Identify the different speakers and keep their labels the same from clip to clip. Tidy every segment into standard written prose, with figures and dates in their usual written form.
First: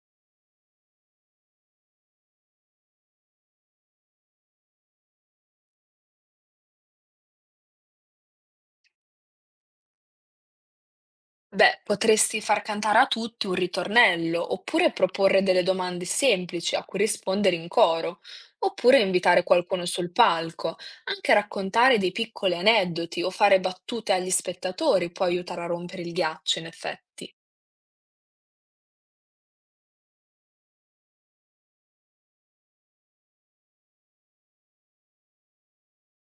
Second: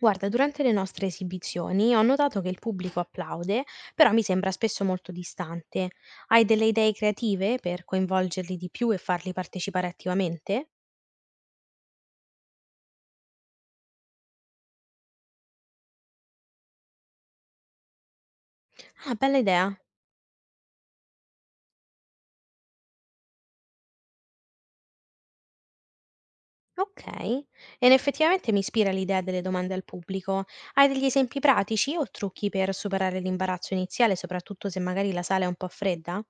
Speaker 1: Guarda, durante le nostre esibizioni ho notato che il pubblico applaude, però mi sembra spesso molto distante. Hai delle idee creative per coinvolgerli di più e farli partecipare attivamente?
Speaker 2: Beh, potresti far cantare a tutti un ritornello, oppure proporre delle domande semplici a cui rispondere in coro, oppure
Speaker 1: Ah, bella
Speaker 2: invitare
Speaker 1: idea.
Speaker 2: qualcuno sul palco. Anche raccontare dei piccoli aneddoti o fare battute agli spettatori può aiutare a rompere il ghiaccio, in
Speaker 1: Ok.
Speaker 2: effetti.
Speaker 1: E effettivamente mi ispira l'idea delle domande al pubblico. Hai degli esempi pratici o trucchi per superare l'imbarazzo iniziale, soprattutto se magari la sala è un po' fredda?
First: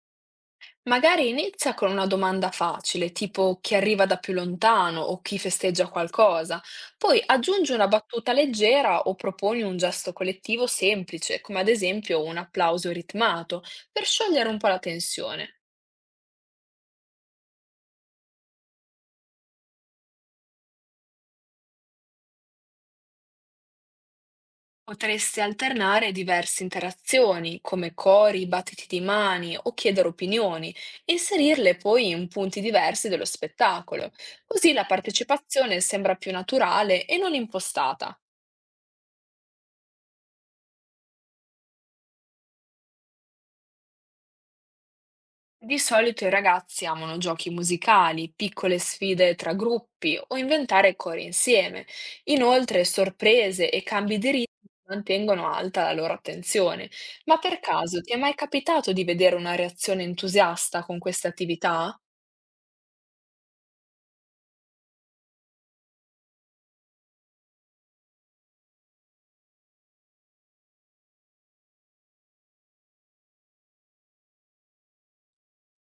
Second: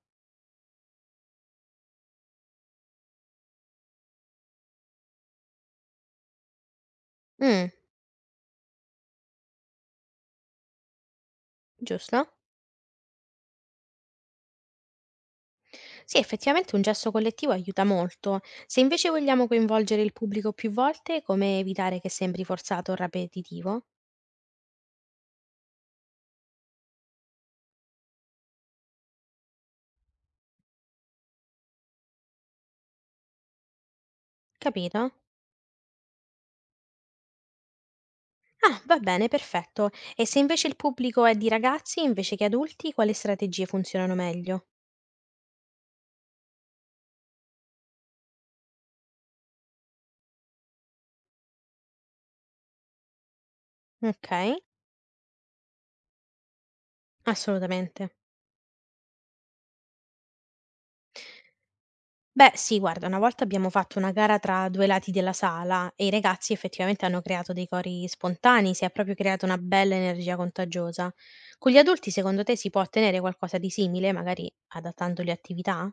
Speaker 2: Magari inizia con una domanda facile, tipo chi arriva da più lontano o chi festeggia qualcosa, poi
Speaker 1: Mm,
Speaker 2: aggiungi una battuta leggera o proponi un gesto collettivo semplice, come ad esempio
Speaker 1: giusto?
Speaker 2: un applauso ritmato, per sciogliere un po' la tensione.
Speaker 1: Sì, effettivamente un gesto collettivo aiuta molto. Se invece vogliamo coinvolgere il pubblico più volte, come evitare che sembri forzato o ripetitivo?
Speaker 2: Potresti alternare diverse interazioni, come cori, battiti di mani o chiedere opinioni, e inserirle poi in punti diversi dello spettacolo. Così la
Speaker 1: Capito?
Speaker 2: partecipazione sembra più naturale e non impostata.
Speaker 1: Ah, va bene, perfetto. E se invece il pubblico è di ragazzi invece che adulti, quali strategie funzionano meglio?
Speaker 2: Di solito i ragazzi amano giochi musicali, piccole sfide tra gruppi o inventare cori insieme. Inoltre, sorprese e cambi di
Speaker 1: Ok,
Speaker 2: ritmo mantengono alta la loro attenzione. Ma per caso
Speaker 1: assolutamente.
Speaker 2: ti è mai capitato di vedere una reazione entusiasta con queste attività?
Speaker 1: Beh, sì, guarda, una volta abbiamo fatto una gara tra due lati della sala e i ragazzi effettivamente hanno creato dei cori spontanei, si è proprio creata una bella energia contagiosa. Con gli adulti, secondo te, si può ottenere qualcosa di simile, magari adattando le attività?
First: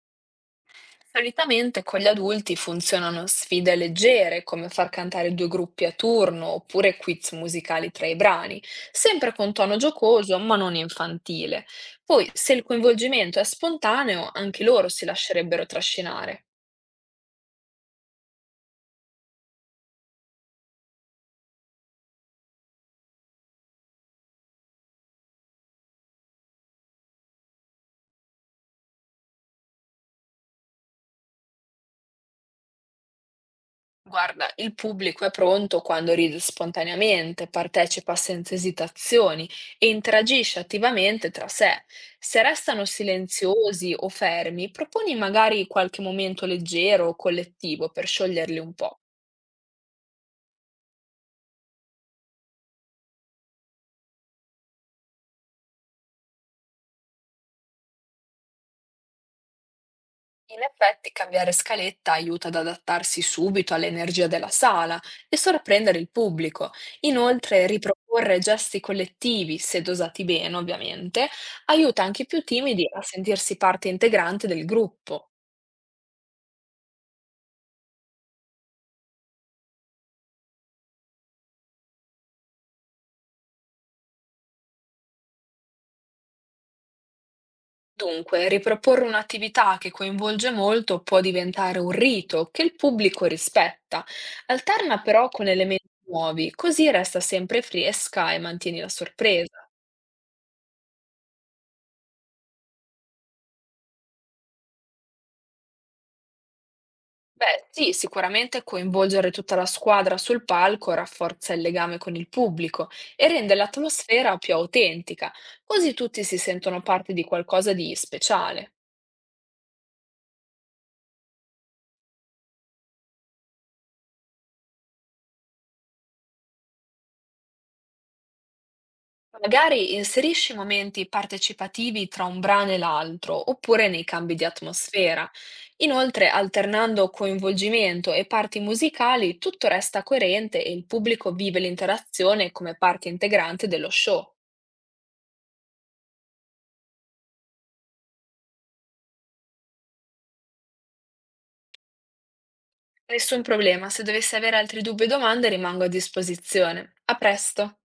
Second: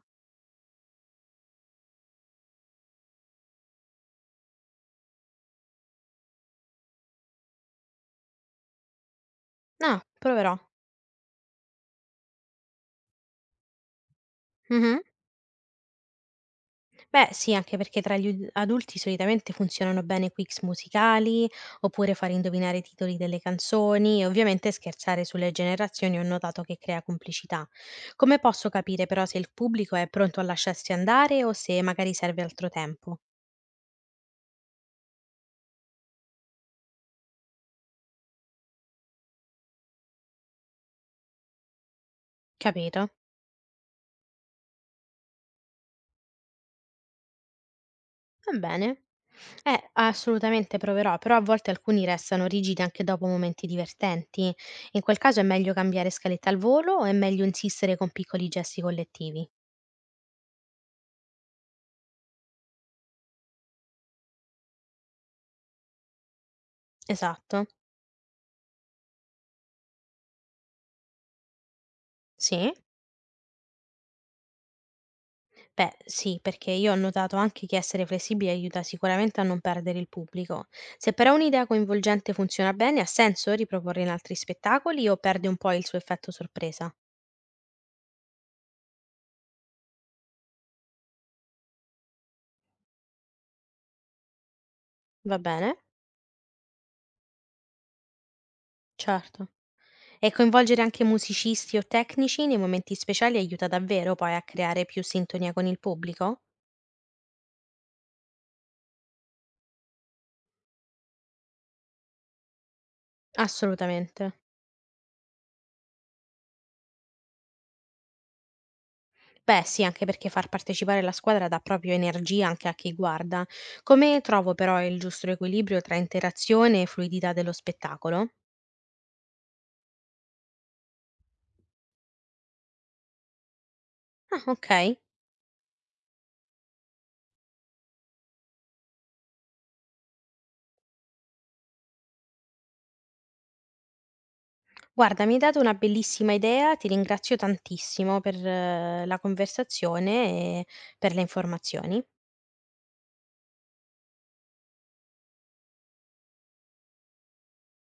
Speaker 2: Solitamente con gli adulti funzionano sfide leggere, come far cantare due gruppi a turno oppure quiz musicali tra i brani, sempre con tono
Speaker 1: No,
Speaker 2: giocoso ma
Speaker 1: proverò.
Speaker 2: non infantile. Poi, se il coinvolgimento è spontaneo, anche loro
Speaker 1: Mhm.
Speaker 2: si lascerebbero trascinare.
Speaker 1: Beh, sì, anche perché tra gli ud adulti solitamente funzionano bene quiz musicali, oppure fare indovinare i titoli delle canzoni e ovviamente scherzare sulle generazioni ho notato che crea complicità. Come posso capire però se il pubblico è pronto a lasciarsi andare o se magari serve altro tempo?
Speaker 2: Guarda, il pubblico è pronto quando ride spontaneamente, partecipa senza esitazioni e interagisce attivamente tra sé. Se restano
Speaker 1: Capito?
Speaker 2: silenziosi o fermi, proponi magari qualche momento leggero o collettivo per
Speaker 1: Va
Speaker 2: scioglierli un po'.
Speaker 1: bene. Assolutamente proverò, però a volte alcuni restano rigidi anche dopo momenti divertenti. In quel caso è meglio cambiare scaletta al volo o è meglio insistere con piccoli gesti collettivi?
Speaker 2: In effetti, cambiare scaletta aiuta ad adattarsi subito all'energia della sala e sorprendere il pubblico. Inoltre,
Speaker 1: Esatto.
Speaker 2: riproporre gesti collettivi, se dosati bene, ovviamente, aiuta anche i più
Speaker 1: Sì.
Speaker 2: timidi a sentirsi parte integrante del gruppo.
Speaker 1: Beh, sì, perché io ho notato anche che essere flessibili aiuta sicuramente a non perdere il pubblico. Se però un'idea coinvolgente funziona bene, ha senso riproporre in altri spettacoli o perde un po' il suo effetto sorpresa?
Speaker 2: Dunque, riproporre un'attività che coinvolge molto può diventare un rito che il pubblico rispetta. Alterna però
Speaker 1: Va
Speaker 2: con
Speaker 1: bene?
Speaker 2: elementi nuovi, così resta sempre fresca e mantieni la
Speaker 1: Certo.
Speaker 2: sorpresa.
Speaker 1: E coinvolgere anche musicisti o tecnici nei momenti speciali aiuta davvero poi a creare più sintonia con il pubblico?
Speaker 2: Beh, sì, sicuramente coinvolgere tutta la squadra sul palco rafforza il legame con il pubblico e rende
Speaker 1: Assolutamente.
Speaker 2: l'atmosfera più autentica, così tutti si sentono parte di qualcosa di speciale.
Speaker 1: Beh, sì, anche perché far partecipare la squadra dà proprio energia anche a chi guarda. Come trovo però il giusto equilibrio tra interazione e fluidità dello spettacolo?
Speaker 2: Magari inserisci momenti partecipativi tra un brano e l'altro, oppure nei cambi
Speaker 1: Ah,
Speaker 2: di
Speaker 1: okay.
Speaker 2: atmosfera. Inoltre, alternando coinvolgimento e parti musicali, tutto resta coerente e il pubblico vive l'interazione come parte integrante dello show.
Speaker 1: Guarda, mi hai dato una bellissima idea, ti ringrazio tantissimo per la conversazione e per le informazioni.
Speaker 2: Nessun problema, se dovessi avere altri dubbi o domande rimango a disposizione. A presto!